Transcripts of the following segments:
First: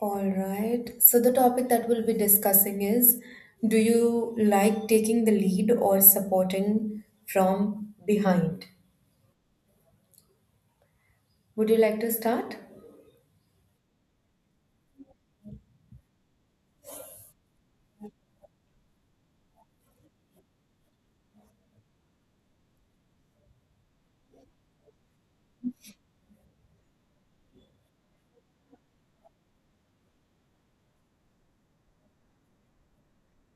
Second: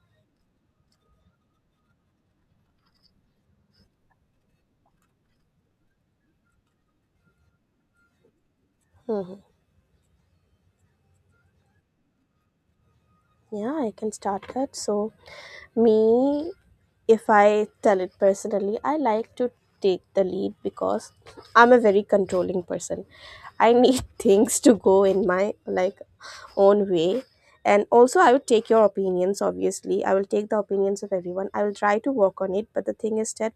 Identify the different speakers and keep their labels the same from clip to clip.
Speaker 1: All right. So the topic that we'll be discussing is, do you like taking the lead or supporting from behind? Would you like to start?
Speaker 2: Yeah, I can start that. So, me, if I tell it personally, I like to take the lead because I'm a very controlling person. I need things to go in my like own way. And also I would take your opinions, obviously. I will take the opinions of everyone. I will try to work on it, but the thing is that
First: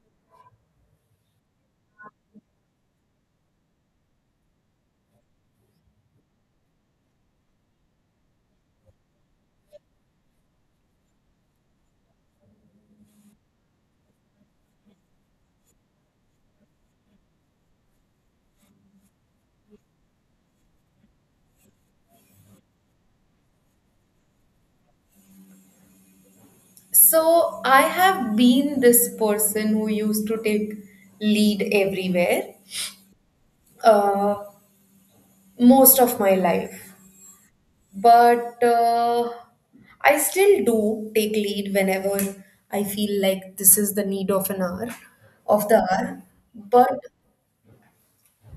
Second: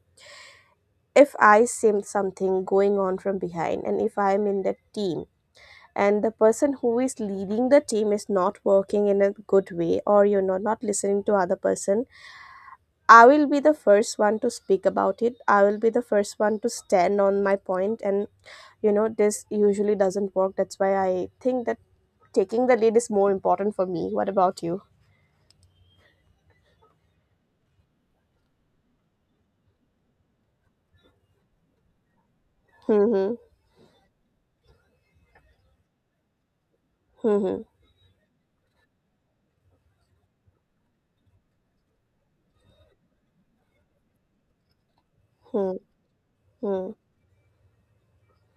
Speaker 2: if I see something going on from behind and if I'm in that team and the person who is leading the team is not working in a good way or not listening to other person. I will be the first one to speak about it. I will be the first one to stand on my point, and this usually doesn't work. That's why I think that taking the lead is more important for me. What about you?
Speaker 1: So I have been this person who used to take lead everywhere,
Speaker 2: Hmm.
Speaker 1: uh, most of my life.
Speaker 2: Hmm.
Speaker 1: But I still do take lead whenever I feel like this is the need of an hour, of the
Speaker 2: Hmm.
Speaker 1: hour.
Speaker 2: Hmm.
Speaker 1: But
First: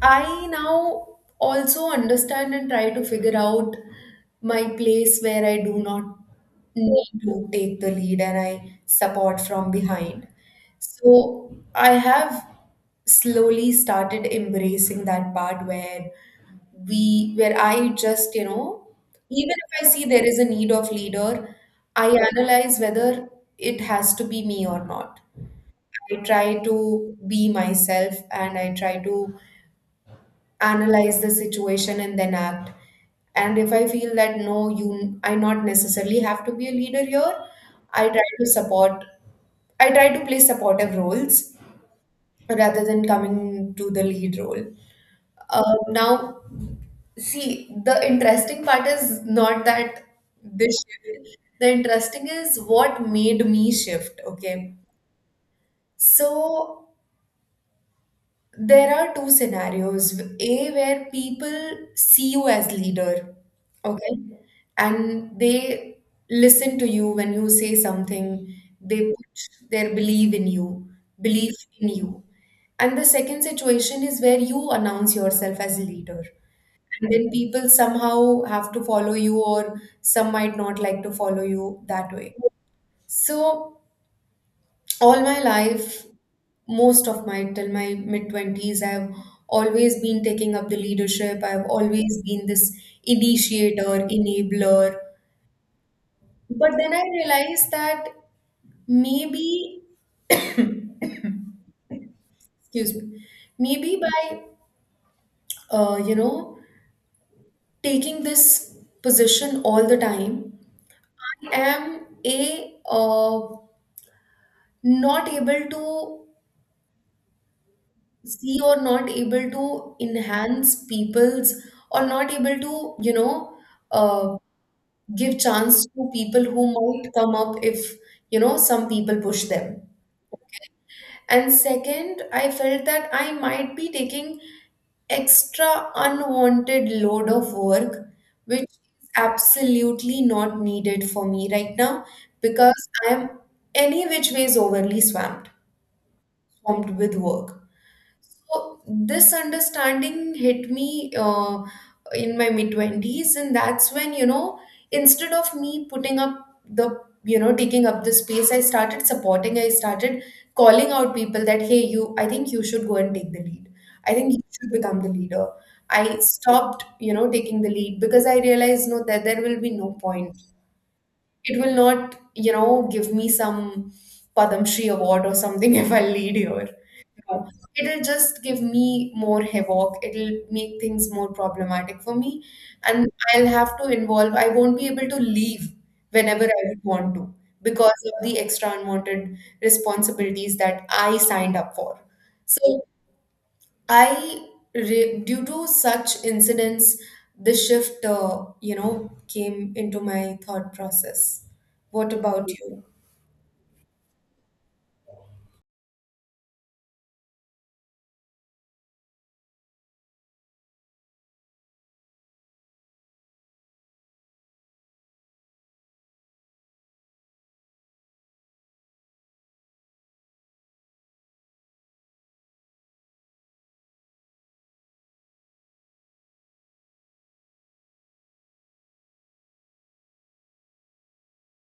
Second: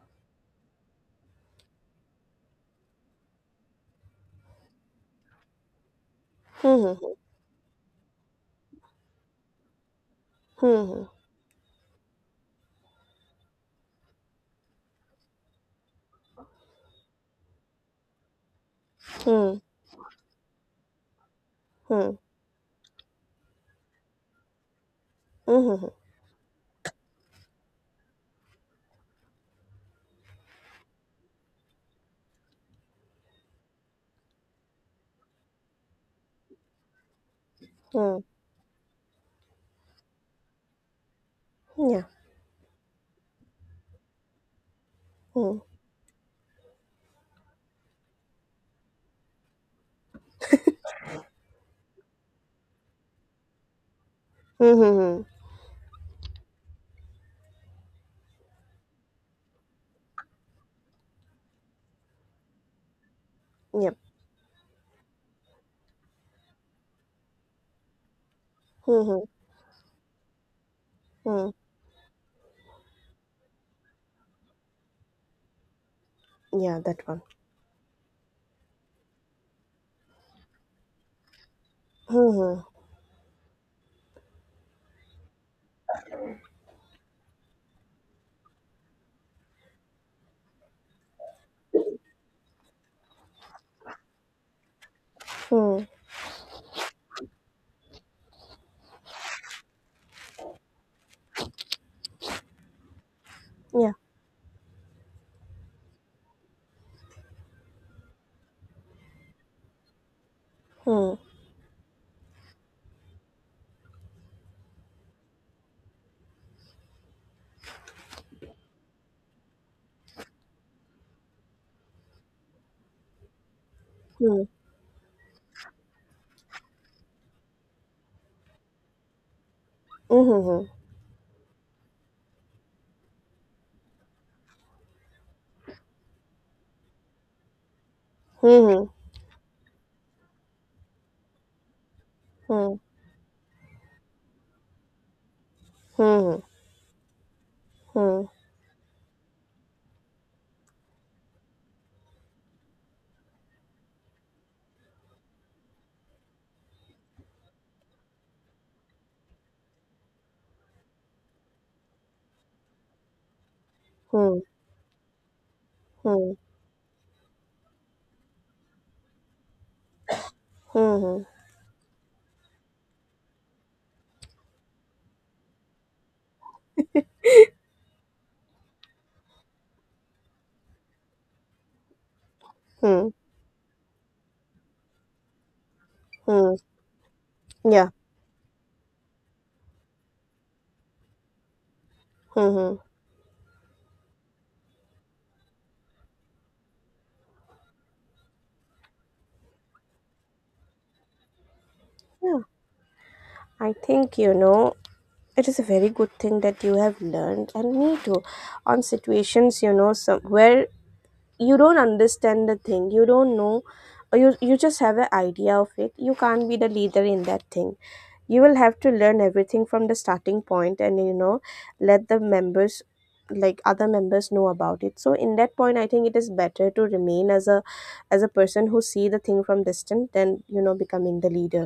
Speaker 1: I now also understand and try to figure out my place where I do not need
Speaker 2: Hmm.
Speaker 1: to take the lead, and I support from behind.
Speaker 2: Hmm. Hmm.
Speaker 1: So I have slowly started embracing that part where I just even
Speaker 2: Hmm.
Speaker 1: if I see there is a need of leader, I
Speaker 2: Hmm.
Speaker 1: analyze whether it has to be me or not. I try to be myself and I try to analyze the situation and then act. And if I feel that no, you, I not necessarily have to be a leader here,
Speaker 2: Hmm.
Speaker 1: i
Speaker 2: Hmm. Hmm,
Speaker 1: try to support I try to play supportive roles
Speaker 2: hmm, yeah.
Speaker 1: rather than coming to the lead role.
Speaker 2: Hmm.
Speaker 1: Now, see, the interesting part is not that this shift, the interesting is what made me shift. Okay.
Speaker 2: Hmm. Hmm.
Speaker 1: So there are two scenarios: A, where people see you as leader.
Speaker 2: Yep.
Speaker 1: Okay. And they listen to you when you say something.
Speaker 2: Hmm.
Speaker 1: They
Speaker 2: Yeah. Hmm.
Speaker 1: put their belief in you,
Speaker 2: Hmm,
Speaker 1: belief in you. And the second situation is where you announce yourself as a leader,
Speaker 2: hmm, yeah, that
Speaker 1: and
Speaker 2: one.
Speaker 1: then people somehow have to follow you, or some might not like to follow you that
Speaker 2: Hmm.
Speaker 1: way.
Speaker 2: Hmm.
Speaker 1: So all my life, most of my till my mid 20s, I've always been taking up the leadership. I've always been this initiator, enabler.
Speaker 2: Hmm.
Speaker 1: But then I realized that maybe — excuse me —
Speaker 2: Yeah.
Speaker 1: maybe by uh, you know taking this position all the time,
Speaker 2: Hmm.
Speaker 1: I am a not able to see, or not able to enhance people's, or not able to uh,
Speaker 2: Hmm.
Speaker 1: give chance to people who might come up if some people push them.
Speaker 2: Mhm.
Speaker 1: And second, I felt that I might be taking extra unwanted load of work, which
Speaker 2: Mhm.
Speaker 1: is absolutely not needed for me right now,
Speaker 2: Hmm.
Speaker 1: because I am any which ways overly swamped
Speaker 2: Hmm.
Speaker 1: swamped with work.
Speaker 2: Hmm.
Speaker 1: So this understanding hit me in my mid 20s, and that's when instead of me putting up the, you know, taking up the space, I started supporting, I started calling out people that, hey, you, I think you should go and take the lead. I think
Speaker 2: Hmm.
Speaker 1: you should become the leader. I
Speaker 2: Hmm.
Speaker 1: stopped taking the lead because I realized, no, that there will be no point.
Speaker 2: Hmm.
Speaker 1: It will not give me some Padam Shri award or something if I lead here know, it'll just give me more havoc. It'll make things more problematic for me.
Speaker 2: Hmm.
Speaker 1: And I'll have to involve, I won't be able to leave whenever
Speaker 2: Hmm.
Speaker 1: I would want to,
Speaker 2: Yeah.
Speaker 1: because of the extra unwanted responsibilities that I signed up for.
Speaker 2: Hmm.
Speaker 1: So I, due to such incidents, the shift, came into my thought process. What
Speaker 2: Yeah.
Speaker 1: about you?
Speaker 2: I think it is a very good thing that you have learned, and me too. On situations, some where you don't understand the thing, you don't know, or you just have an idea of it. You can't be the leader in that thing. You will have to learn everything from the starting point, and let the members, like other members, know about it. So in that point I think it is better to remain as a person who see the thing from distant than becoming the leader.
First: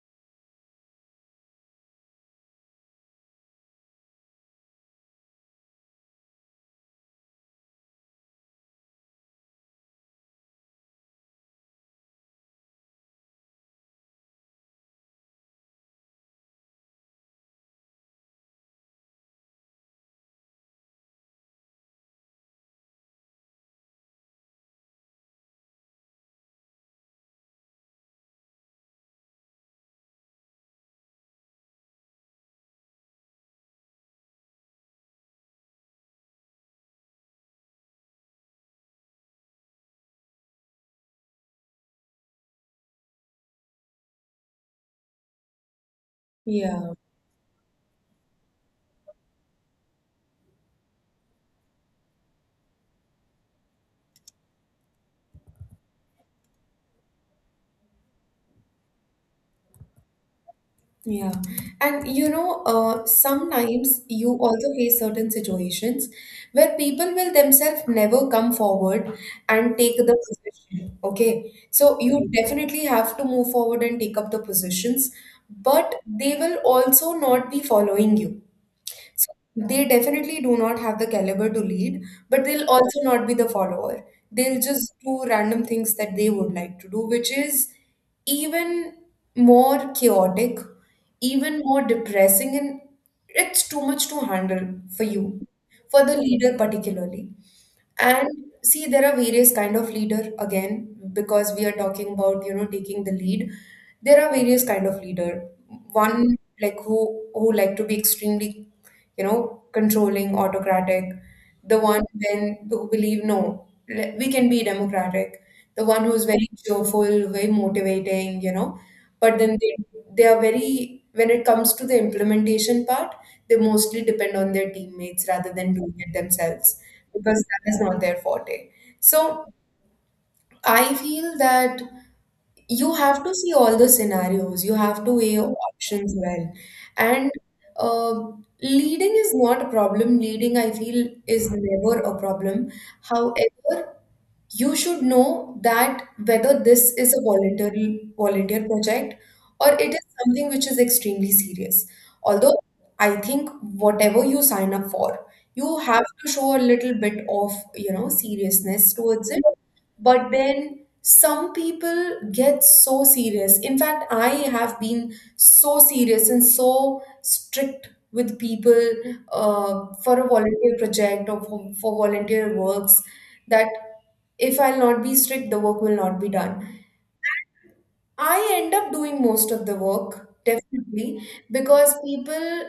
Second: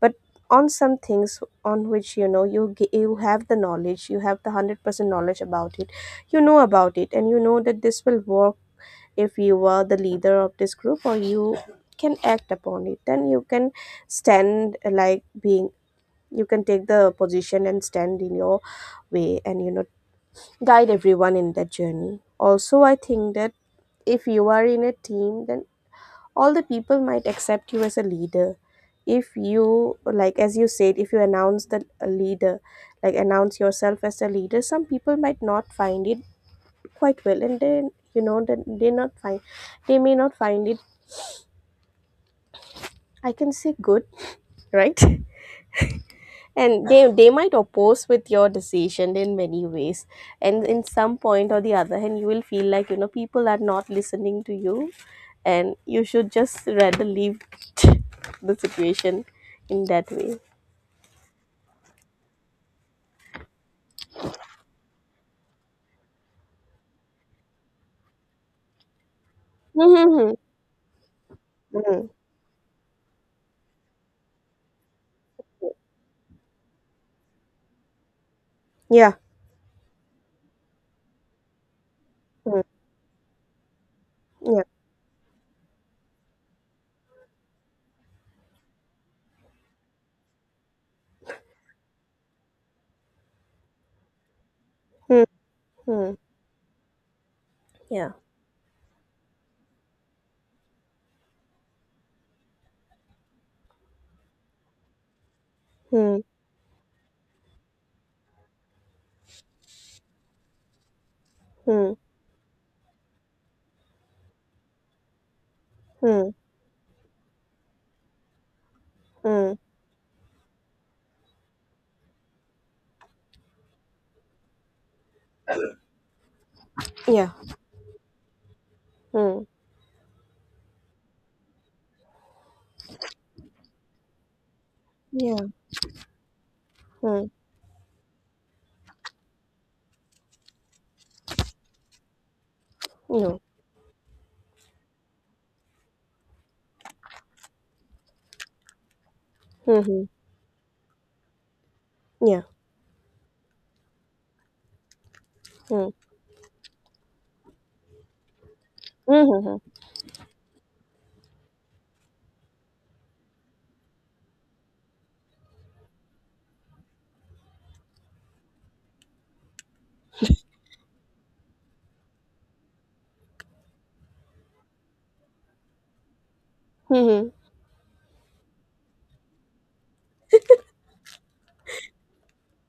Speaker 2: But on some things on which you have the knowledge, you have the 100% knowledge about it, you know about it, and you know that this will work. If you were the leader of this group, or you can act upon it, then you can stand, like being you can take the position and stand in your way, and guide everyone in that journey. Also, I think that if you are in a team, then all the people might accept you as a leader. If you, like, as you said, if you announce the leader, like announce yourself as a leader, some people might not find it quite well. And then you know that they may not find it, I can say, good. Right? And
Speaker 1: Yeah.
Speaker 2: they might oppose with your decision in many ways. And in some point or the other hand, you will feel like people are not listening to you, and you should just rather leave the situation, in that way.
Speaker 1: Yeah. And sometimes you also face certain situations where people will themselves never come forward and take the
Speaker 2: Mm-hmm.
Speaker 1: position. Okay. So
Speaker 2: Hmm.
Speaker 1: you definitely have to move forward and take up the positions, but they will also not be following you.
Speaker 2: Yeah.
Speaker 1: So they definitely do not have the caliber to lead, but
Speaker 2: Mm.
Speaker 1: they'll also not be the follower. They'll
Speaker 2: Yeah.
Speaker 1: just do random things that they would like to do, which is even more chaotic, even more depressing, and it's too much to handle for
Speaker 2: Mm.
Speaker 1: you, for
Speaker 2: Mm.
Speaker 1: the leader particularly.
Speaker 2: Yeah.
Speaker 1: And see, there are various kind of leader again, because we are talking about taking the lead. There are various kind of leader.
Speaker 2: Mm.
Speaker 1: One like who like to be extremely controlling, autocratic. The
Speaker 2: Mm.
Speaker 1: one then who believe, no, we can be democratic. The one who's
Speaker 2: Mm.
Speaker 1: very cheerful, very motivating. But
Speaker 2: Mm.
Speaker 1: then they are very, when it comes to the implementation part, they mostly depend on their teammates rather than doing it themselves,
Speaker 2: Yeah.
Speaker 1: because that is not their forte. So
Speaker 2: Mm.
Speaker 1: I feel that you have to see all the scenarios, you have to weigh
Speaker 2: Yeah.
Speaker 1: your options well.
Speaker 2: Mm.
Speaker 1: And uh, leading is not a problem. Leading, I feel, is never a problem.
Speaker 2: No.
Speaker 1: However, you should know that whether this is a voluntary volunteer project or it is
Speaker 2: Mm-hmm.
Speaker 1: something which is extremely serious.
Speaker 2: Yeah.
Speaker 1: Although I think whatever you sign up for, you
Speaker 2: Mm.
Speaker 1: have to show a little bit of seriousness towards it.
Speaker 2: Mm.
Speaker 1: But then some people get so serious. In fact, I have been so serious and so strict with people for a volunteer project or for volunteer works, that if I'll not be strict, the work will not be done.
Speaker 2: Mm.
Speaker 1: I end up doing most of the work, definitely, because people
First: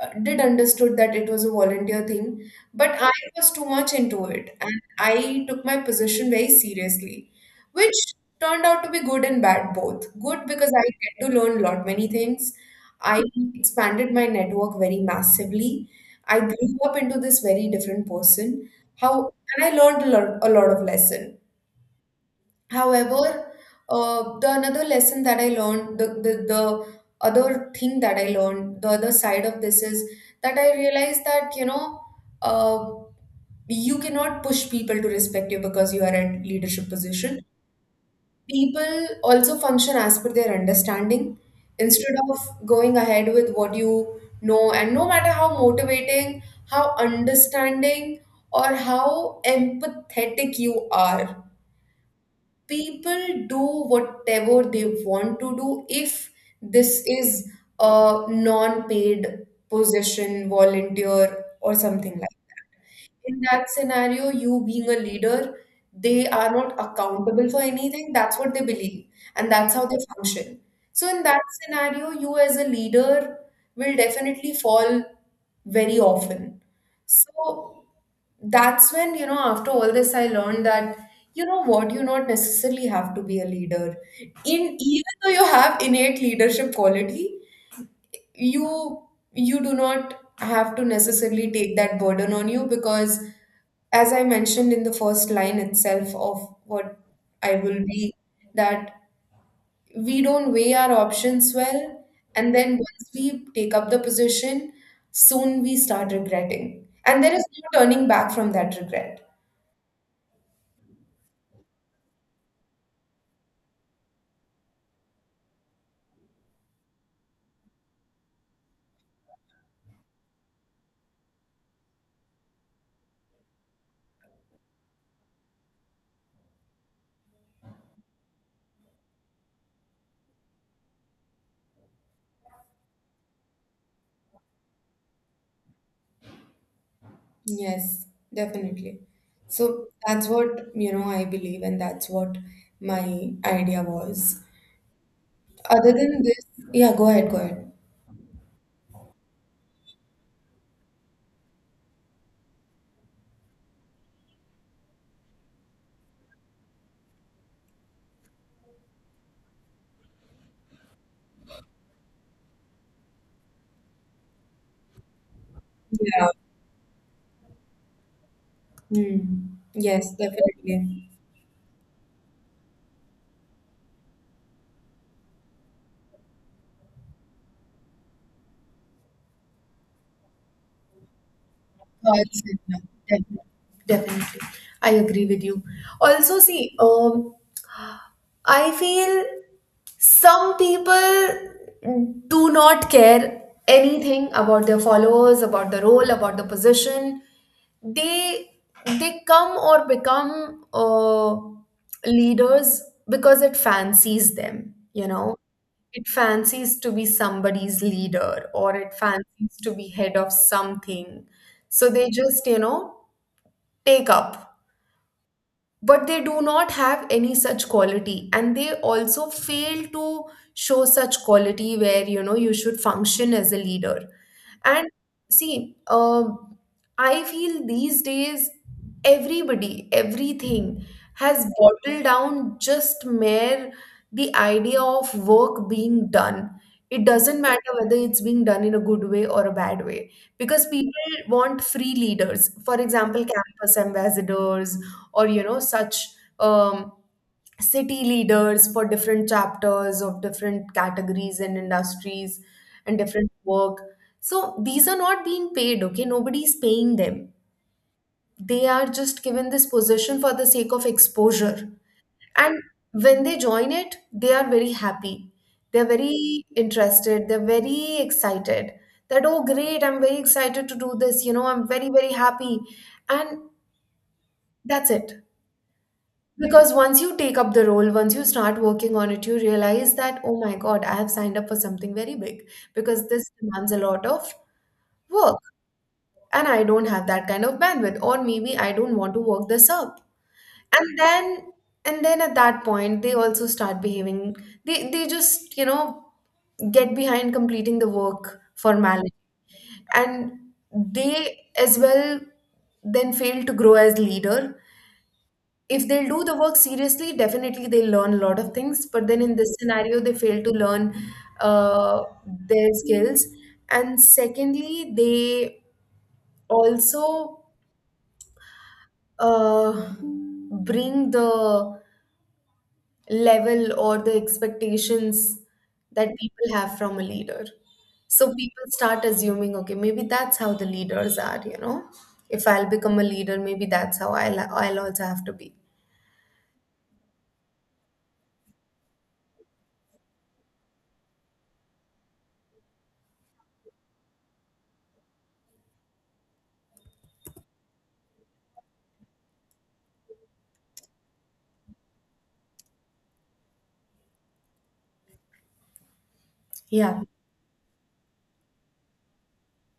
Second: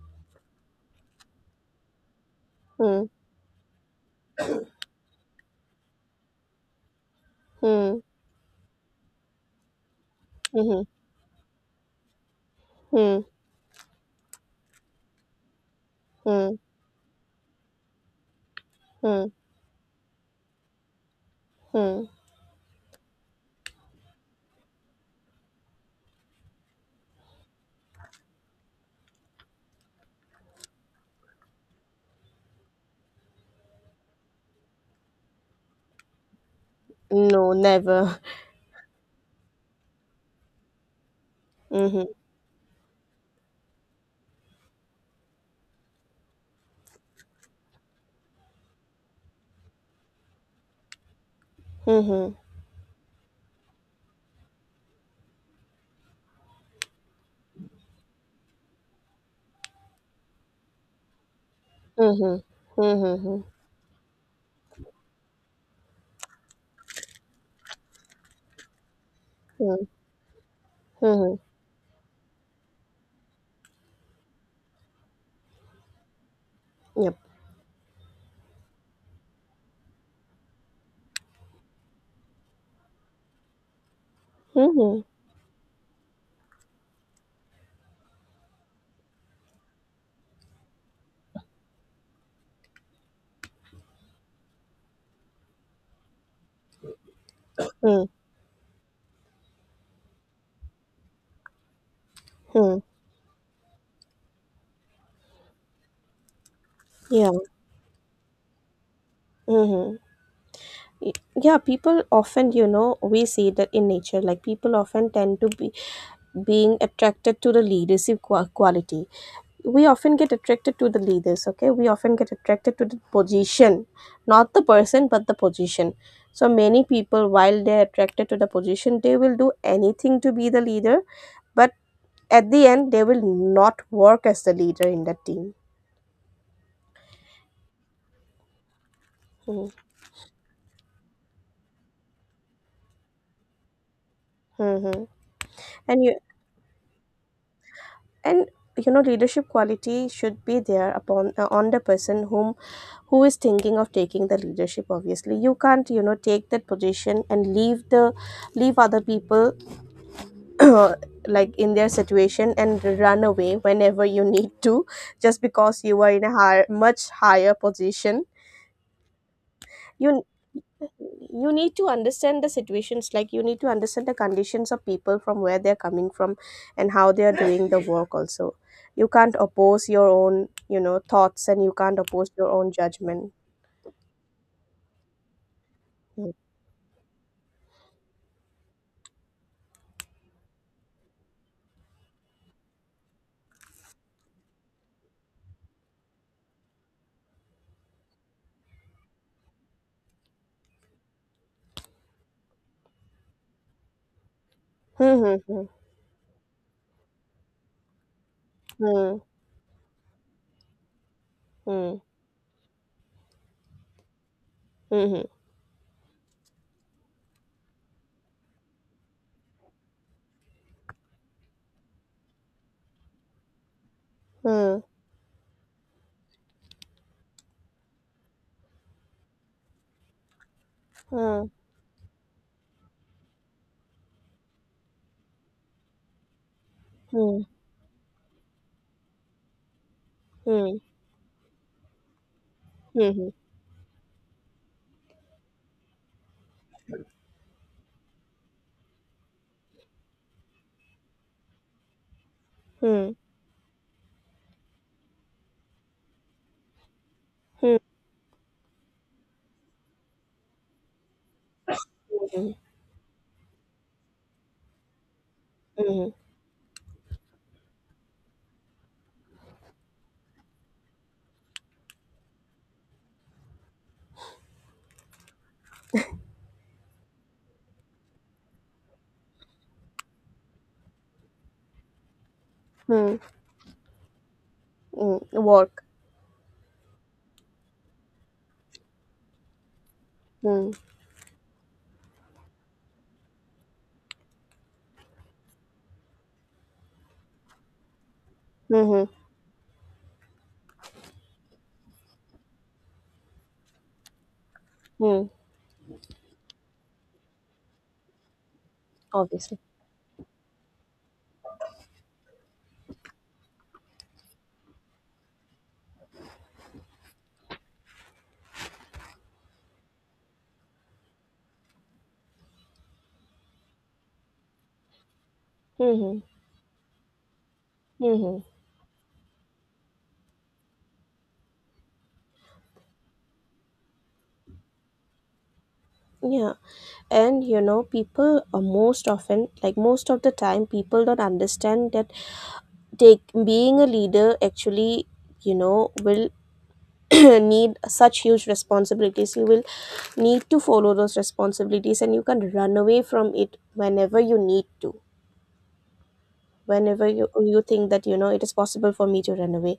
Speaker 1: did understood that it was a volunteer thing, but
Speaker 2: Mm.
Speaker 1: I was too much into it, and I took my position very seriously, which
Speaker 2: Mm.
Speaker 1: turned out to be good and bad both. Good because I
Speaker 2: Mm-hmm.
Speaker 1: get to learn a lot many things. I
Speaker 2: Mm.
Speaker 1: expanded my network very massively. I
Speaker 2: Mm.
Speaker 1: grew up into this very different person.
Speaker 2: Mm.
Speaker 1: How and I learned a lot of lesson.
Speaker 2: Hmm.
Speaker 1: However, the another lesson that I learned, the other thing that I learned, the other side of this is that I realized that, uh, you cannot push people to respect you because you are at leadership position.
Speaker 2: No, never.
Speaker 1: People also function as per their understanding
Speaker 2: Mhm.
Speaker 1: instead of going ahead with what you know. And no matter how motivating, how understanding, or how empathetic you are,
Speaker 2: Mhm.
Speaker 1: people do whatever they want to do if this is a non-paid position, volunteer, or something
Speaker 2: Mhm.
Speaker 1: like, in
Speaker 2: Mhm.
Speaker 1: that scenario, you being a leader, they are not accountable for anything. That's what they believe, and that's how
Speaker 2: Mhm.
Speaker 1: they function. So, in
Speaker 2: Mhm.
Speaker 1: that scenario, you as a leader will definitely fall very often.
Speaker 2: Yep.
Speaker 1: So, that's when after all this, I learned that, you know what, you not necessarily have to be a leader. In
Speaker 2: Mhm.
Speaker 1: even though you have innate leadership quality, you you do not have to necessarily take that burden on you, because as I mentioned in the first line itself of what I will
Speaker 2: Mhm.
Speaker 1: be, that we don't weigh our options well, and then
Speaker 2: Mhm.
Speaker 1: once we take up the position, soon we start regretting, and
Speaker 2: Yeah.
Speaker 1: there is no turning back from that regret.
Speaker 2: Mhm. Y- Yeah, people often, we see that in nature, like people often tend to be being attracted to the leadership quality. We often get attracted to the leaders. Okay? We often get attracted to the position, not the person, but the position. So many people, while they're attracted to the position, they will do anything to be the leader, but at the end they will not work as the leader in the team.
Speaker 1: Yes, definitely. So that's what I believe, and that's what my idea was.
Speaker 2: Mm-hmm.
Speaker 1: Other
Speaker 2: And you.
Speaker 1: than this, yeah, go ahead, go ahead.
Speaker 2: And, leadership quality should be there upon, on the person who is thinking of taking the leadership. Obviously, you can't, take that position and leave the leave other people. Like in their situation, and run away whenever you need to, just because you are in
Speaker 1: Yeah.
Speaker 2: a higher, much higher position.
Speaker 1: Mm. Yes,
Speaker 2: you
Speaker 1: definitely.
Speaker 2: you need to understand the situations, like you need to understand the conditions of people from where they're coming from, and how they are doing the work. Also, you can't oppose your own, thoughts, and you can't oppose
Speaker 1: Yes,
Speaker 2: your own judgment.
Speaker 1: definitely. Definitely. I agree with you. Also, see, I feel some people do not care anything about their followers, about the role, about the position. They they come or become leaders because it fancies them.
Speaker 2: Hmm. Hmm.
Speaker 1: It fancies to be somebody's leader, or it
Speaker 2: Hmm.
Speaker 1: fancies to be head of something. So
Speaker 2: Hmm.
Speaker 1: they just take up,
Speaker 2: Hmm.
Speaker 1: but they do not have any such quality, and they also fail to show such quality where you should function as a leader.
Speaker 2: Hmm.
Speaker 1: And see, I feel these days everybody everything has bottled down just mere the idea of work being done. It doesn't
Speaker 2: Hmm.
Speaker 1: matter whether it's being done in a good way or a bad way, because
Speaker 2: Hmm.
Speaker 1: people want free leaders. For
Speaker 2: Hmm. Hmm.
Speaker 1: example,
Speaker 2: Hmm.
Speaker 1: campus ambassadors, or such um, city leaders for different chapters of different categories and industries, and
Speaker 2: Hmm.
Speaker 1: different work. So these are not being paid. Okay, nobody's paying them.
Speaker 2: Hmm.
Speaker 1: They are just given this position for the sake of exposure. And when they join it, they are very happy. They're very interested. They're very excited that, oh, great, I'm very excited to do this. I'm very, very happy. And that's it. Because once you take up the role, once you start working on it, you realize that, oh my God, I have signed up for something very big, because
Speaker 2: Hmm.
Speaker 1: this demands a lot of
Speaker 2: Hmm.
Speaker 1: work.
Speaker 2: Hmm. Work.
Speaker 1: And I don't have that kind of bandwidth, or maybe I don't want to work this up.
Speaker 2: Hmm.
Speaker 1: and then and then at that point they also start behaving, they just get behind completing the work
Speaker 2: Hmm. Hmm.
Speaker 1: formality. And they as well then fail to grow as leader.
Speaker 2: Hmm.
Speaker 1: If they'll do the work seriously, definitely they'll learn a lot of things, but then in this
Speaker 2: Obviously.
Speaker 1: scenario they fail to learn their skills. And secondly, they also uh, bring the level or the expectations
Speaker 2: Hmm.
Speaker 1: that
Speaker 2: Hmm.
Speaker 1: people have from a leader.
Speaker 2: Hmm.
Speaker 1: So
Speaker 2: Hmm.
Speaker 1: people start assuming, okay, maybe that's how the leaders are. If I'll become a leader, maybe that's how I'll also have to be.
Speaker 2: Yeah, and people are most often, like most of the time, people don't understand that. Take being a leader, actually, will need such huge responsibilities. You will need to follow those responsibilities, and you can run away from it whenever you need to.
Speaker 1: Yeah.
Speaker 2: Whenever you think that you know it is possible for me to run away,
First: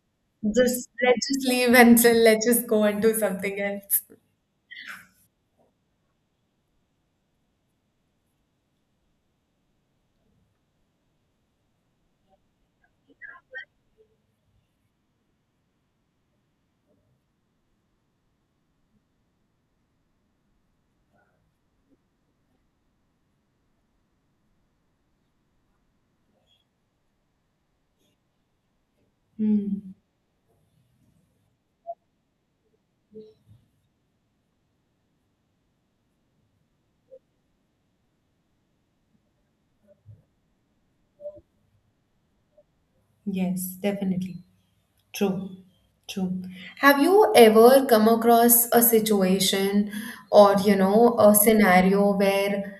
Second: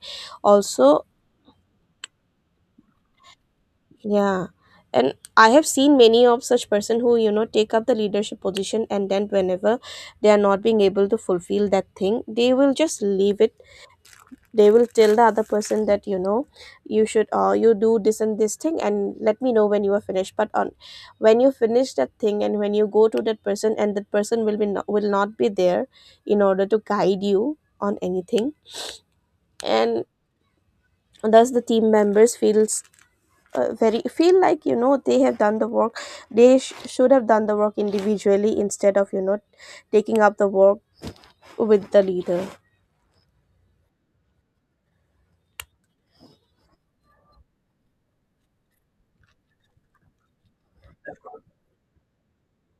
Speaker 1: Just
Speaker 2: also.
Speaker 1: let's just leave and so let's just go and do something else.
Speaker 2: Yeah. And I have seen many of such person who, take up the leadership position, and then whenever they are not being able to fulfill that thing, they will just leave it. They will tell the other person that, you do this and this thing, and let me know when you are finished. But on when you finish that thing, and when you go to that person, and that person will not be there in order to guide you on anything.
Speaker 1: Hmm.
Speaker 2: And thus the team members feel like they have done the work. They should have done the work individually, instead of taking up the work with the leader.
Speaker 1: Yes, definitely. True, true. Have you ever come across a situation or, you know, a scenario where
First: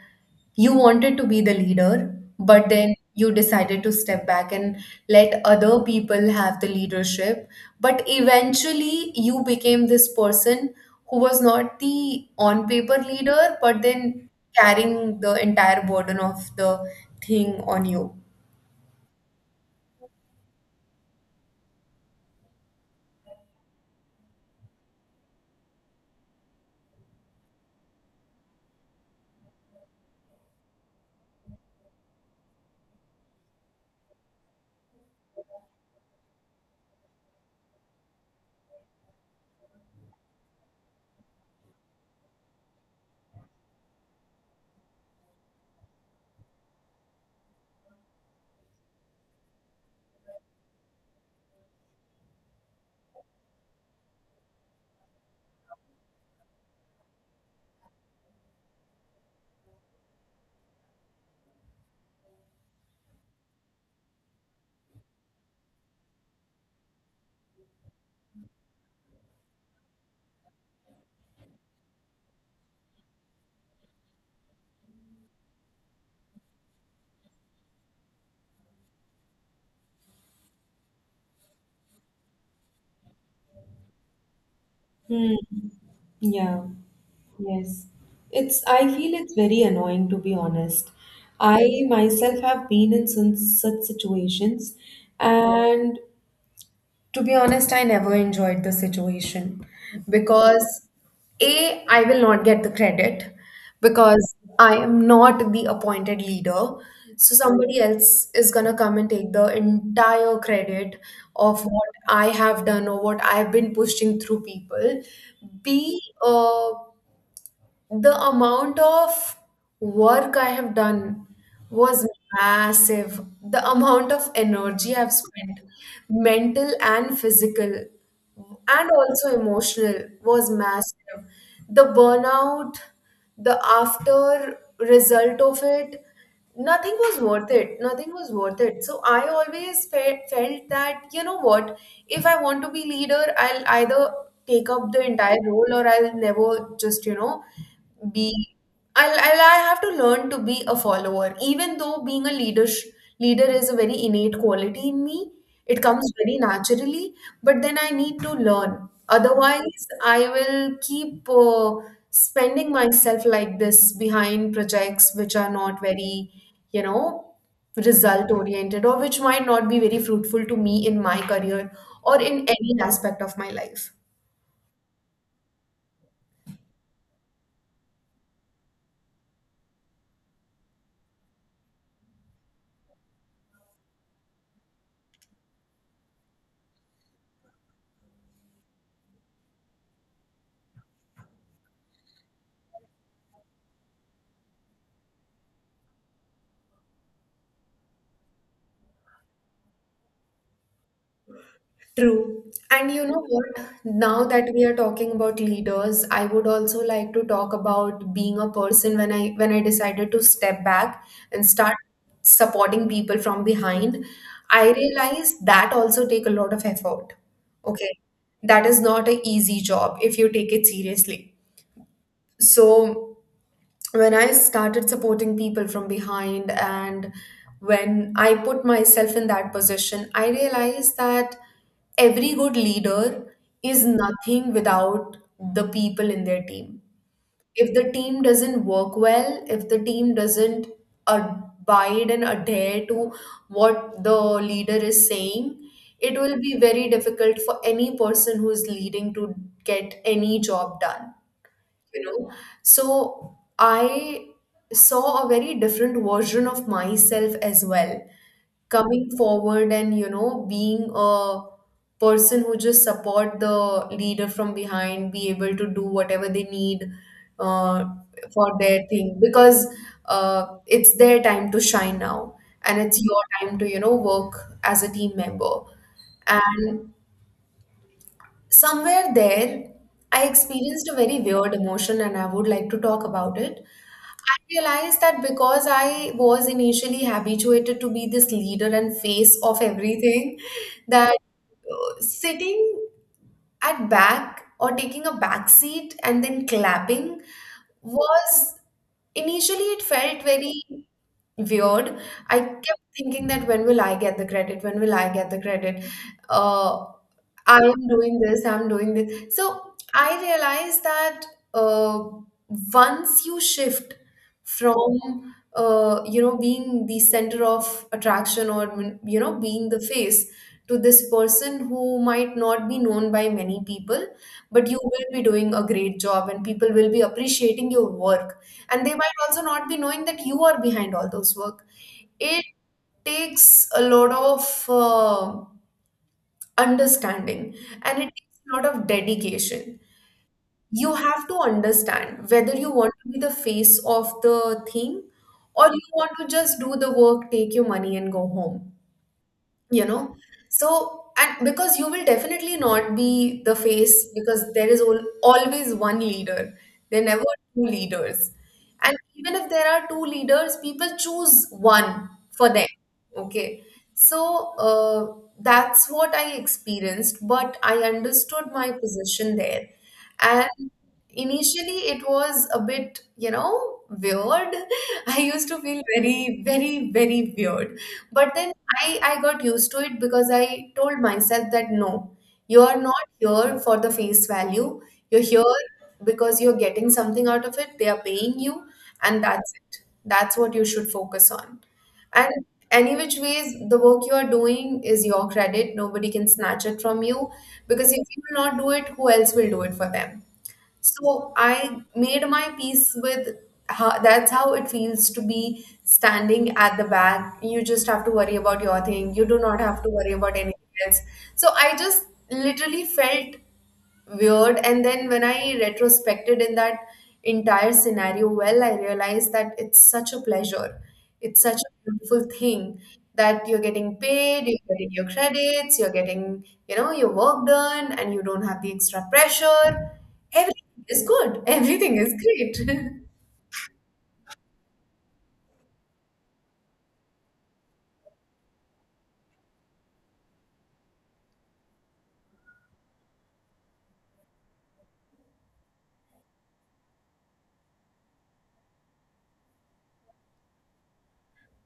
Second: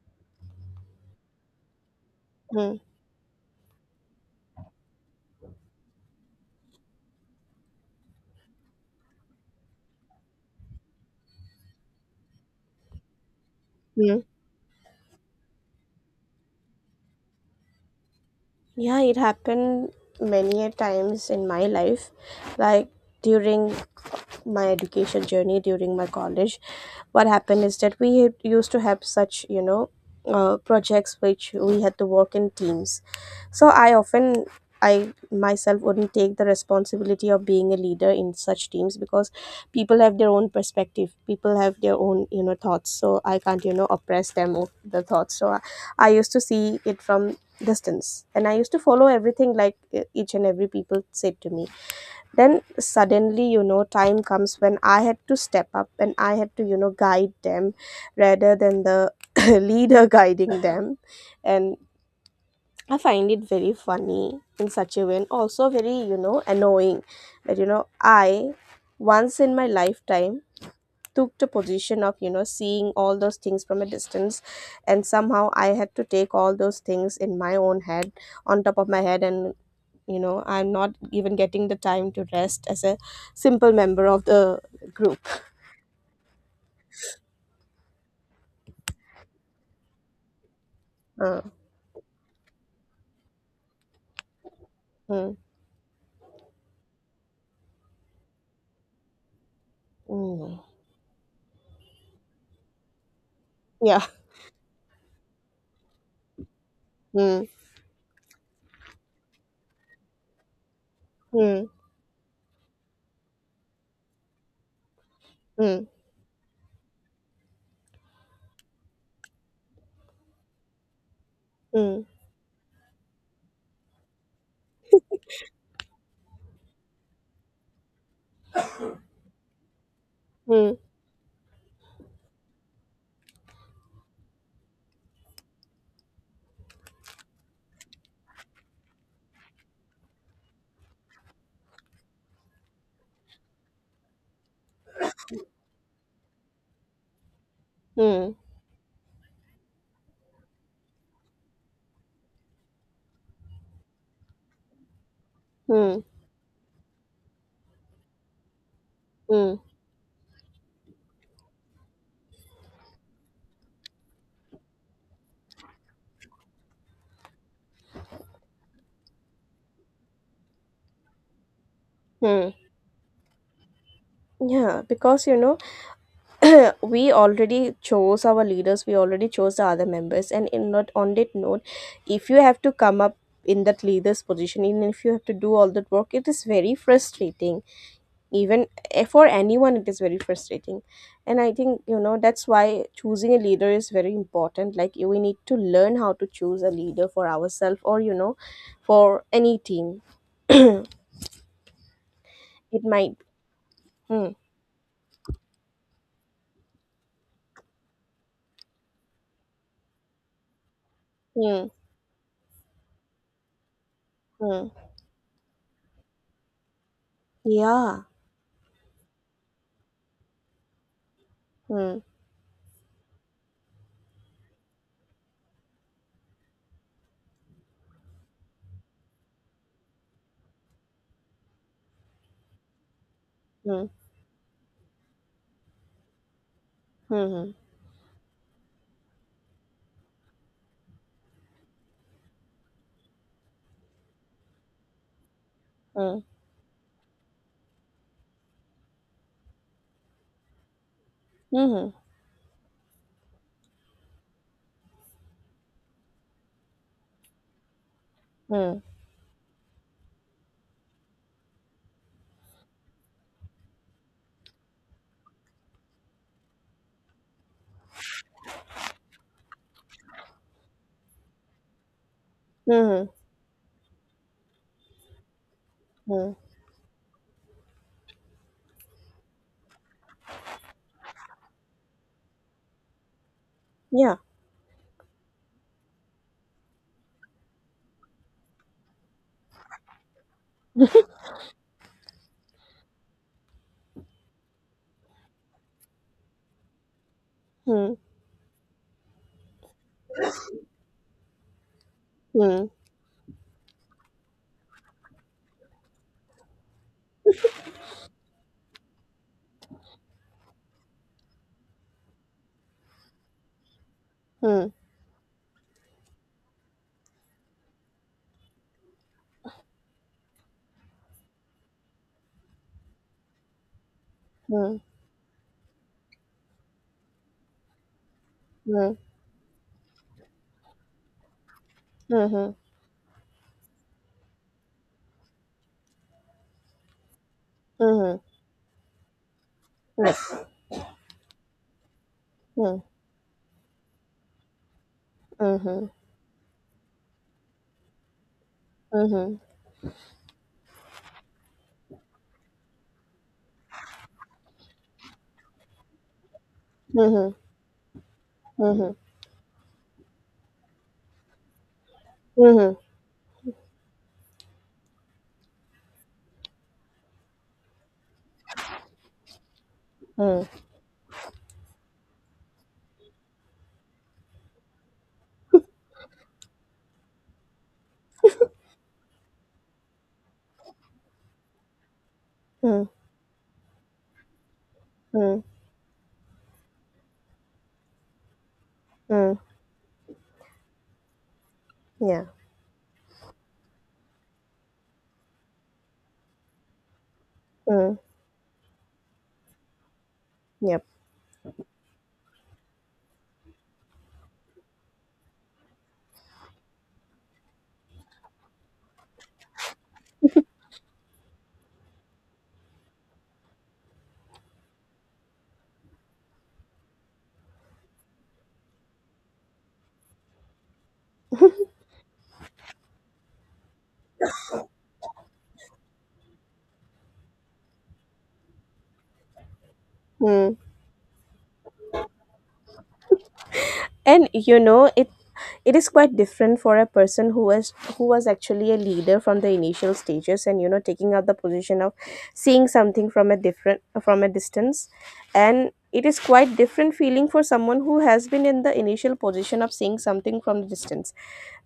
Speaker 1: you wanted to be the leader, but then you decided to step back and let other people have the leadership, but eventually you became this person who was not the on paper leader, but
Speaker 2: Mm.
Speaker 1: then carrying the entire burden of the thing on you?
Speaker 2: Yeah, it happened many a times in my life, like during my education journey, during my college. What happened is that used to have such, projects which we had to work in teams. So I myself wouldn't take the responsibility of being a leader in such teams, because people have their own perspective, people have their own, thoughts. So I can't, oppress them with the thoughts. So I used to see it from distance, and I used to follow everything, like each and every people said to me. Then suddenly, time comes when I had to step up, and I had to, guide them, rather than the leader guiding them. And I find it very funny in such a way, and also very, annoying, that I, once in my lifetime, took the position of, seeing all those things from a distance, and somehow I had to take all those things in my own head, on top of my head. And I'm not even getting the time to rest as a simple member of the group.
Speaker 1: Yeah. Yes. It's I feel it's very annoying to be honest.
Speaker 2: uh,
Speaker 1: I myself have been in such situations
Speaker 2: mm.
Speaker 1: and to be honest, I never enjoyed the situation
Speaker 2: Mm.
Speaker 1: because A, I will not get the credit
Speaker 2: Yeah.
Speaker 1: because I am not the appointed leader. So
Speaker 2: Mm.
Speaker 1: somebody else is gonna come and take the entire credit of
Speaker 2: Mm.
Speaker 1: what I have done or what I've been pushing through people.
Speaker 2: Mm.
Speaker 1: B, the amount of work I have done
Speaker 2: Mm.
Speaker 1: was massive. The amount of energy I've spent, mental and physical, and also emotional, was
Speaker 2: Mm.
Speaker 1: massive. The burnout, the after result of it, nothing was worth it, nothing was worth it. So I always felt that, you know what, if I want to be leader, I'll either take up the entire role or I'll never just, you know, be.
Speaker 2: Mm.
Speaker 1: I have to learn to be a follower, even though being a leader is a very innate quality in me. It
Speaker 2: Mm.
Speaker 1: comes very naturally, but then I need to learn.
Speaker 2: Mm.
Speaker 1: Otherwise, I will keep spending myself like this behind projects which are not very, you know, result oriented, or which might not be very fruitful to me in my career or in
Speaker 2: Mm.
Speaker 1: any aspect of my life.
Speaker 2: Yeah, because we already chose our leaders, we already chose the other members, and in not on that note, if you have to come up in that leader's position, and if you have to do all that work, it is very frustrating. Even for anyone, it is very frustrating. And I think, that's why choosing a leader is very important, like we need to learn how to choose a leader for ourselves, or for any team.
Speaker 1: True.
Speaker 2: It
Speaker 1: And you
Speaker 2: might.
Speaker 1: know what? Now
Speaker 2: Hmm.
Speaker 1: that we are talking about leaders, I would also like to talk about being a person when I decided to step back and
Speaker 2: Hmm.
Speaker 1: start supporting people from behind,
Speaker 2: Hmm.
Speaker 1: I realized that also take a lot of effort. Okay.
Speaker 2: Yeah.
Speaker 1: That is not an easy job if you take it seriously.
Speaker 2: Hmm.
Speaker 1: So when I started supporting people from behind and when I put myself in that position, I realized that every good leader
Speaker 2: Hmm.
Speaker 1: is nothing without the people in their team.
Speaker 2: Hmm. Hmm.
Speaker 1: If the team doesn't work well, if the team doesn't abide and adhere to what the leader is saying,
Speaker 2: Hmm.
Speaker 1: it will be very difficult for any person who is leading to get any job done,
Speaker 2: Hmm.
Speaker 1: you know. So I saw a very different version of myself as well,
Speaker 2: Mm,
Speaker 1: coming forward and, you know, being a person who just support the leader from behind, be able to do whatever they need uh, for their thing, because it's their time to shine now and it's
Speaker 2: mhm,
Speaker 1: your time to, you know, work as a team member.
Speaker 2: mm.
Speaker 1: And somewhere there, I experienced a very weird emotion and I would like to talk about it.
Speaker 2: Yeah.
Speaker 1: I realized that because I was initially habituated to be this leader and face of everything, that sitting at back or taking a back seat and then clapping
Speaker 2: Mm,
Speaker 1: was, initially it felt very weird. I
Speaker 2: mm,
Speaker 1: kept thinking that, when will I get the credit? When will I get the credit? Uh, I am doing this, I'm doing this. So I realized that uh, once you shift
Speaker 2: mm,
Speaker 1: from you know, being the center of attraction or, you know, being the face to this person who might not be known by many people, but you
Speaker 2: mm,
Speaker 1: will be doing a great job and people will be appreciating your work. And they
Speaker 2: mm,
Speaker 1: might also not be knowing that you are behind all those work. It
Speaker 2: mhm,
Speaker 1: takes a lot of understanding, and it
Speaker 2: mhm,
Speaker 1: takes a lot of dedication.
Speaker 2: mm,
Speaker 1: You have to understand whether you
Speaker 2: mm,
Speaker 1: want to be the face of the thing, or you
Speaker 2: mhm,
Speaker 1: want to just do the work, take your money, and go home,
Speaker 2: mhm,
Speaker 1: you know. So, and because you will definitely not be the face, because there is al always one leader, there are never
Speaker 2: mhm,
Speaker 1: two leaders,
Speaker 2: mhm,
Speaker 1: and
Speaker 2: mhm,
Speaker 1: even if there are two leaders, people choose one for
Speaker 2: mm,
Speaker 1: them. Okay. So uh, that's what I experienced, but I understood my position there. And initially it was a bit, you know, weird. I used to feel very, very weird. But then I got used to it because I told myself that, no, you're
Speaker 2: mm,
Speaker 1: not here for the face value. You're
Speaker 2: mm,
Speaker 1: here because you're getting something out of it. They are paying you, and
Speaker 2: mm.
Speaker 1: that's it. That's what you should focus on.
Speaker 2: Yeah.
Speaker 1: And any which ways, the work you are doing is your credit. Nobody can snatch it from you, because if
Speaker 2: Mm,
Speaker 1: you will not do it, who else will do it for them?
Speaker 2: yep.
Speaker 1: So I made my peace with how, that's how it feels to be standing at the back. You just have to worry about your thing. You do not have to worry about anything else. So I just literally felt weird, and then when I retrospected in that entire scenario, well, I realized that it's such a pleasure, it's such a beautiful thing, that you're getting paid, you're getting your credits, you're getting, you know, your work done, and you don't have the extra pressure.
Speaker 2: Mm.
Speaker 1: Everything is good. Everything is great.
Speaker 2: And it is quite different for a person who was actually a leader from the initial stages, and taking up the position of seeing something from a different from a distance. And it is quite different feeling for someone who has been in the initial position of seeing something from the distance.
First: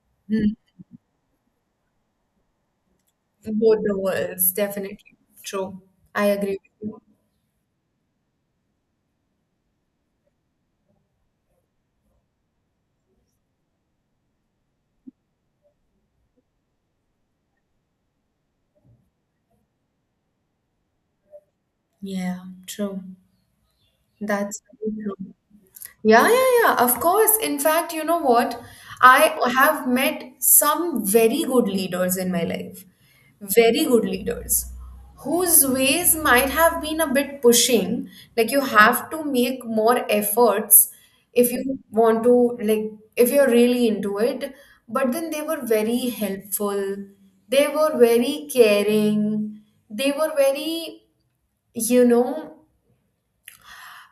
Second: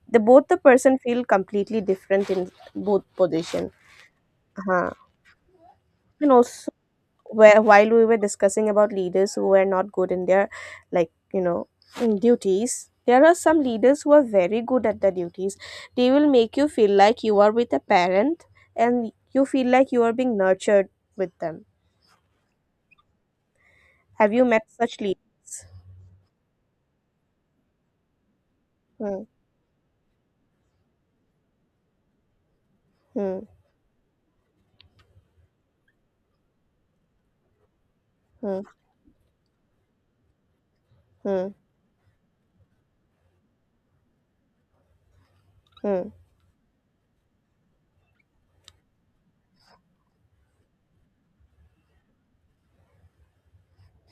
Speaker 2: The both
Speaker 1: Hmm.
Speaker 2: the person feel completely different in both position.
Speaker 1: Both the worlds,
Speaker 2: Uh-huh.
Speaker 1: definitely. True. I
Speaker 2: And
Speaker 1: agree
Speaker 2: also,
Speaker 1: with you.
Speaker 2: where while we were discussing about leaders who were not good in their, like, in duties, there are some leaders who are very good at their duties. They will make you feel like you are with a parent, and you feel like you are being nurtured with them.
Speaker 1: Yeah. True.
Speaker 2: Have you
Speaker 1: That's
Speaker 2: met
Speaker 1: very
Speaker 2: such
Speaker 1: true.
Speaker 2: leaders?
Speaker 1: Yeah, yeah, yeah, of course. In fact, you know what? I
Speaker 2: Hmm.
Speaker 1: have met some very good leaders in my life,
Speaker 2: Hmm.
Speaker 1: very good leaders, whose ways might have been a bit pushing. Like, you
Speaker 2: Hmm.
Speaker 1: have to make more efforts if you want to, like, if you're really into it. But then they were very
Speaker 2: Hmm.
Speaker 1: helpful, they were very caring, they were very, you know,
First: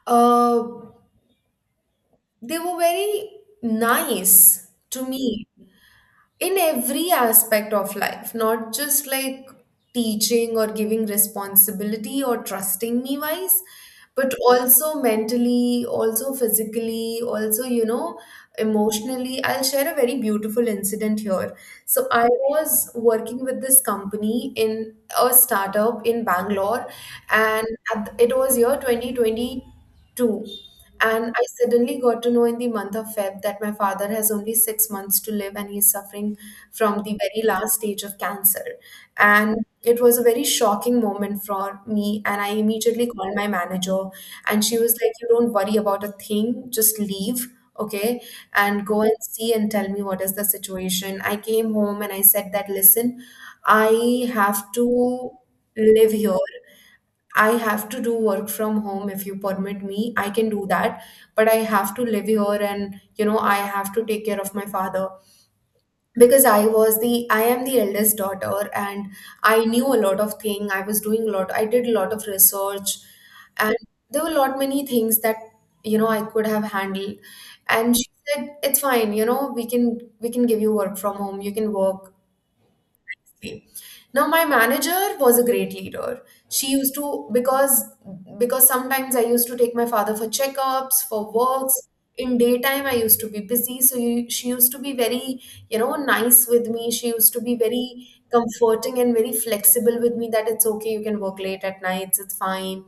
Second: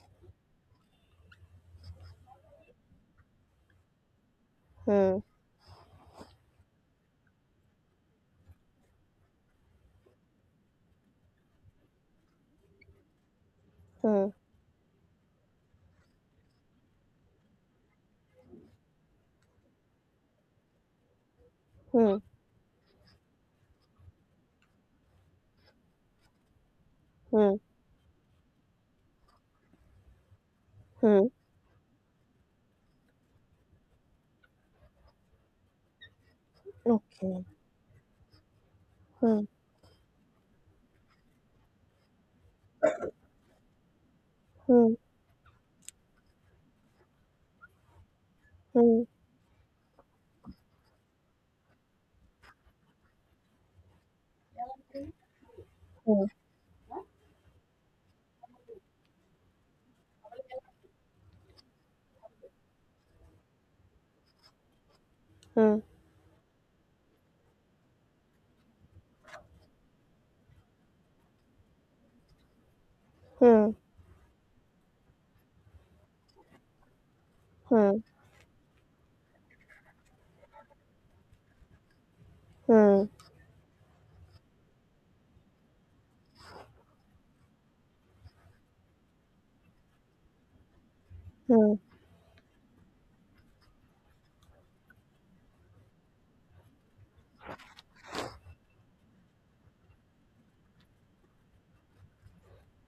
Speaker 1: uh, they were very nice to
Speaker 2: Hmm.
Speaker 1: me in every aspect of life, not just like teaching or giving responsibility or trusting me wise,
Speaker 2: Hmm.
Speaker 1: but also mentally, also physically, also, you know, emotionally. I'll share a very beautiful incident here.
Speaker 2: Hmm.
Speaker 1: So,
Speaker 2: Hmm.
Speaker 1: I was working with this company in a startup in Bangalore,
Speaker 2: Hmm.
Speaker 1: and at, it was year 2022. True.
Speaker 2: Hmm.
Speaker 1: And I suddenly got to know in the month of Feb that my father has only 6 months to live and he's suffering from the
Speaker 2: Okay.
Speaker 1: very last stage of cancer.
Speaker 2: Hmm.
Speaker 1: And it was a very shocking moment for me. And I immediately called my manager, and she was
Speaker 2: Hmm.
Speaker 1: like, "You don't worry about a thing, just leave, okay? And go
Speaker 2: Hmm.
Speaker 1: and see and tell me what is the situation." I came home and I said that, "Listen, I have to live
Speaker 2: Hmm.
Speaker 1: here, I have to do work from home if you permit me. I can do that, but I have to live here, and, you know, I have to take care of my father,
Speaker 2: Hmm.
Speaker 1: because I am the eldest daughter, and I knew a lot of thing. I was doing a lot. I did a lot of research, and
Speaker 2: Hmm.
Speaker 1: there were a lot many things that, you know, I could have handled."
Speaker 2: Hmm.
Speaker 1: And
Speaker 2: Hmm.
Speaker 1: she said, "It's fine, you know, we can give you work from home. You can work."
Speaker 2: Hmm.
Speaker 1: Now, my manager was a great leader. She used to, because sometimes I used to take my father for checkups, for
Speaker 2: Hmm.
Speaker 1: works. In daytime, I used to be busy, so she used to be very, you know, nice with me. She used to be very comforting and very flexible with me, that it's okay, you can work late at nights, it's fine.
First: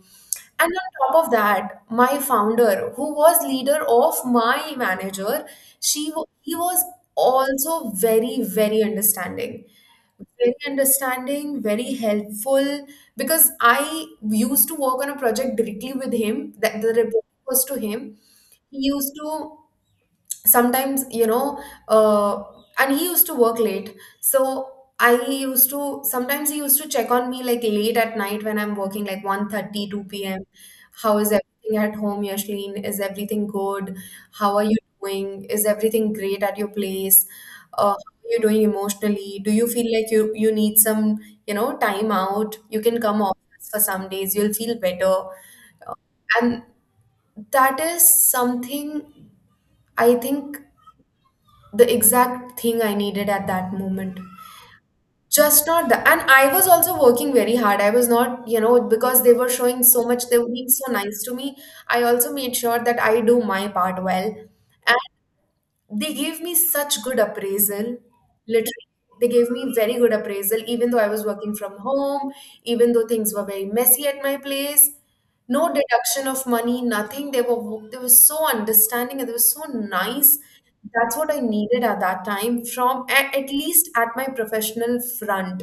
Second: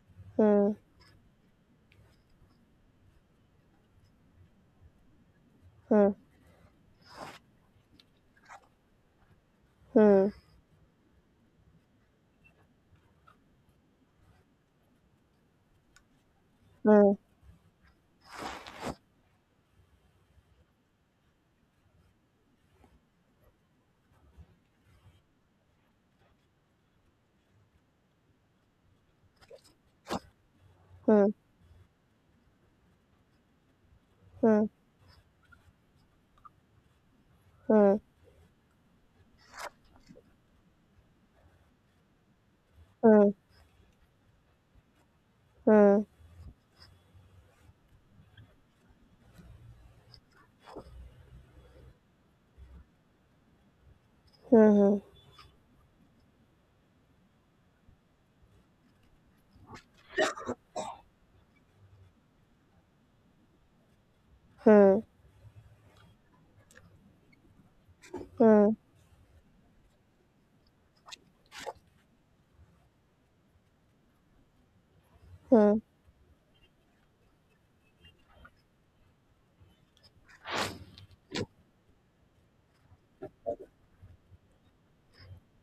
Speaker 1: And
Speaker 2: Hmm.
Speaker 1: on top of that, my founder, who was leader of my manager, she
Speaker 2: Hmm.
Speaker 1: he was also very, very understanding,
Speaker 2: Hmm.
Speaker 1: very understanding, very helpful, because I used to work on a project directly with him, that the
Speaker 2: Hmm.
Speaker 1: report was to him. He used to sometimes, you know, uh, and he used to work late. So I used to sometimes he used to check on me, like late at night when I'm working, like one thirty two p.m, "How
Speaker 2: Hmm.
Speaker 1: is everything at home, Yashlin? Is everything good? How are
Speaker 2: Hmm.
Speaker 1: you doing? Is everything great at your place? Uh,
Speaker 2: Hmm.
Speaker 1: how are you doing emotionally? Do you feel like you need some, you know, time out? You can come
Speaker 2: Hmm.
Speaker 1: office for some days, you'll feel better."
Speaker 2: Hmm.
Speaker 1: And that is something, I think, the exact thing I needed at that moment.
Speaker 2: Hmm.
Speaker 1: Just not that. And I was also working very hard. I was not, you know, because they were showing so much, they were being so nice to me. I also made sure that I do my part well.
Speaker 2: Hmm.
Speaker 1: They gave me such good appraisal.
Speaker 2: Hmm.
Speaker 1: Literally, they gave me very good appraisal, even though I was working from home, even though things were very messy at my place. No
Speaker 2: Hmm.
Speaker 1: deduction of money, nothing. They were so understanding and they were so nice. That's what I needed at that time from at least at my professional front.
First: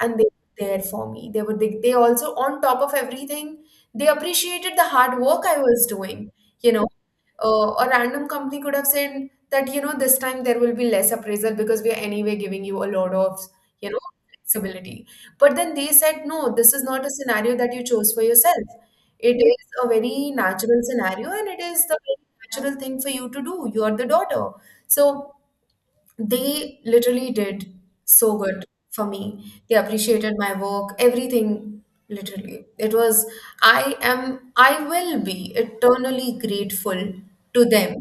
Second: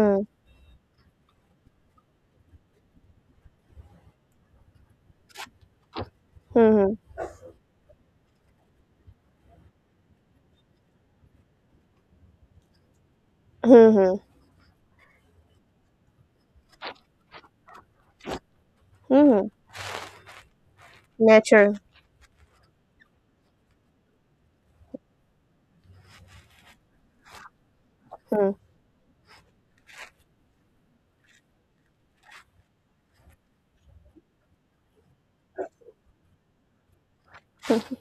Speaker 1: And they were there for me. They also, on top of everything, they appreciated the hard work I was doing, you know.
Speaker 2: Hmm.
Speaker 1: A random company could have said that, you know, this time there will be less appraisal because we are anyway giving you a lot of, you
Speaker 2: Hmm.
Speaker 1: know,
Speaker 2: Hmm.
Speaker 1: flexibility. But then they said, no, this is not a scenario that you chose for yourself. It
Speaker 2: hmm.
Speaker 1: is a very natural scenario and it
Speaker 2: Nature.
Speaker 1: is the very natural thing for you to do. You are the daughter. So they literally did so
Speaker 2: Hmm.
Speaker 1: good for me. They appreciated my work, everything, literally. It was, I will be eternally grateful to them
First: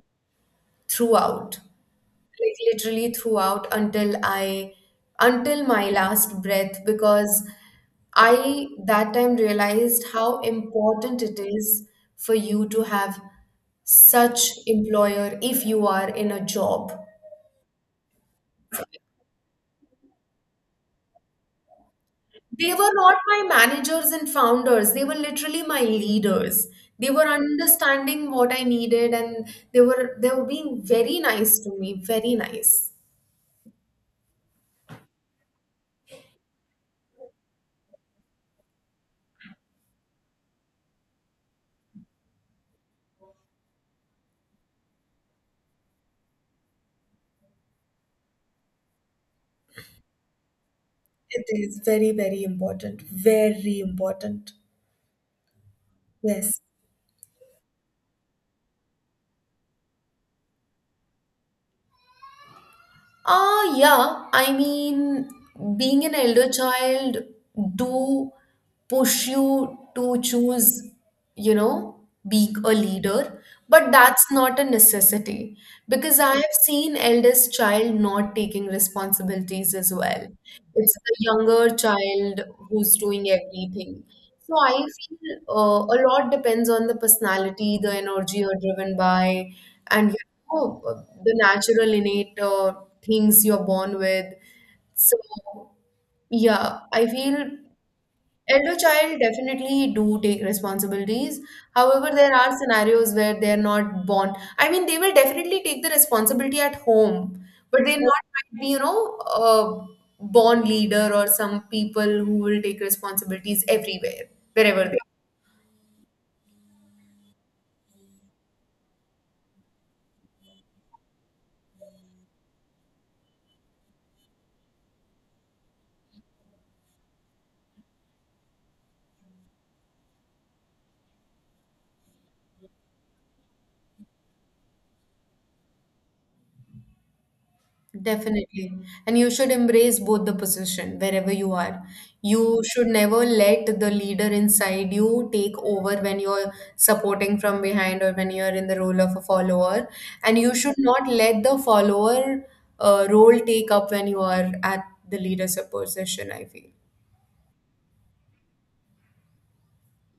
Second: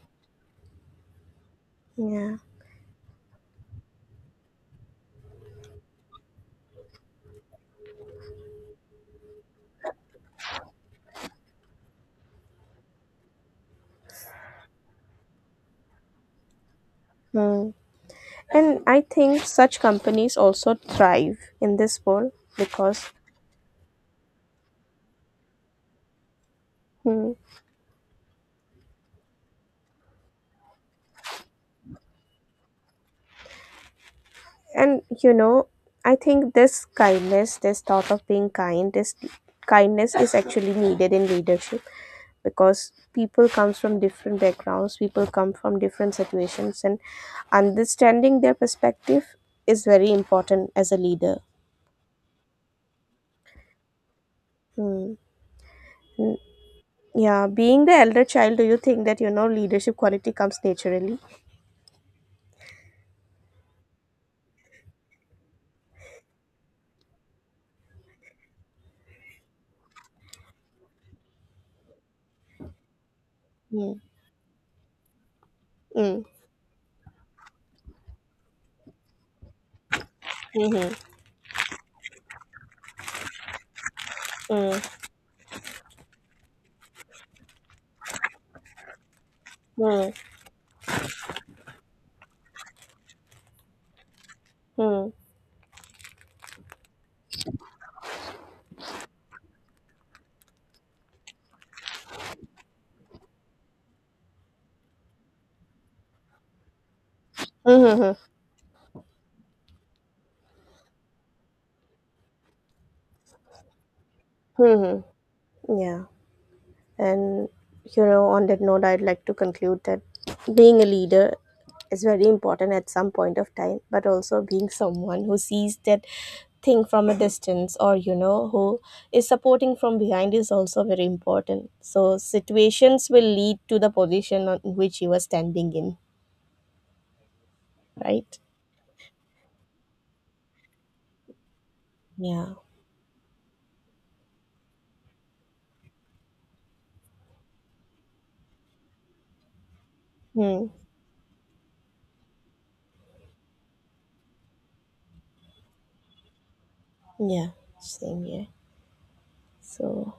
Speaker 1: throughout,
Speaker 2: Yeah.
Speaker 1: like literally throughout until I, until my last breath, because I that time realized how important it is for you to have such employer if you are in a job.
Speaker 2: Hmm. And I think such companies also thrive in this world,
Speaker 1: They were
Speaker 2: because.
Speaker 1: not my managers and founders. They were literally my leaders. They were
Speaker 2: Hmm.
Speaker 1: understanding what I needed and they were being very nice to me, very nice.
Speaker 2: And, I think this kindness, this thought of being kind, this kindness is actually needed in leadership, because people comes from different backgrounds, people come from different situations, and understanding their perspective is very important as a leader.
Speaker 1: It is very, very important. Very important.
Speaker 2: Hmm. Mm.
Speaker 1: Yes.
Speaker 2: Yeah, being the elder child, do you think that leadership quality comes naturally?
Speaker 1: Ah, yeah. I mean, being an elder child do push you to choose, you know, be a leader, but
Speaker 2: Mm.
Speaker 1: that's not a necessity, because
Speaker 2: Mm.
Speaker 1: I have seen eldest child not taking responsibilities as well. It's
Speaker 2: Mm-hmm.
Speaker 1: the younger child who's doing everything. So I
Speaker 2: Mm.
Speaker 1: feel a lot depends on the personality, the energy you're driven by,
Speaker 2: Mm.
Speaker 1: and oh, the natural innate things you're born with.
Speaker 2: Mm.
Speaker 1: So, yeah, I feel elder child definitely do take responsibilities. However, there are scenarios where they're not born. I mean, they will definitely take the responsibility at home, but they're
Speaker 2: Mm-hmm.
Speaker 1: not, might be, you know, a born leader, or some people who will take responsibilities everywhere, wherever they are.
Speaker 2: Mm-hmm. Yeah. And, on that note, I'd like to conclude that being a leader is very important at some point of time, but also being someone who sees that thing from a distance, or who is supporting from behind is also very important. So situations will lead to the position on which you are standing in. Right?
Speaker 1: Definitely. And you should embrace both the position wherever you are.
Speaker 2: Yeah.
Speaker 1: You should never let the leader inside you take over when you're supporting from behind or when you're in the role of a follower. And you
Speaker 2: Hmm.
Speaker 1: should not let the follower role take up when you are at the leader's position, I feel.
Speaker 2: Yeah, same here. So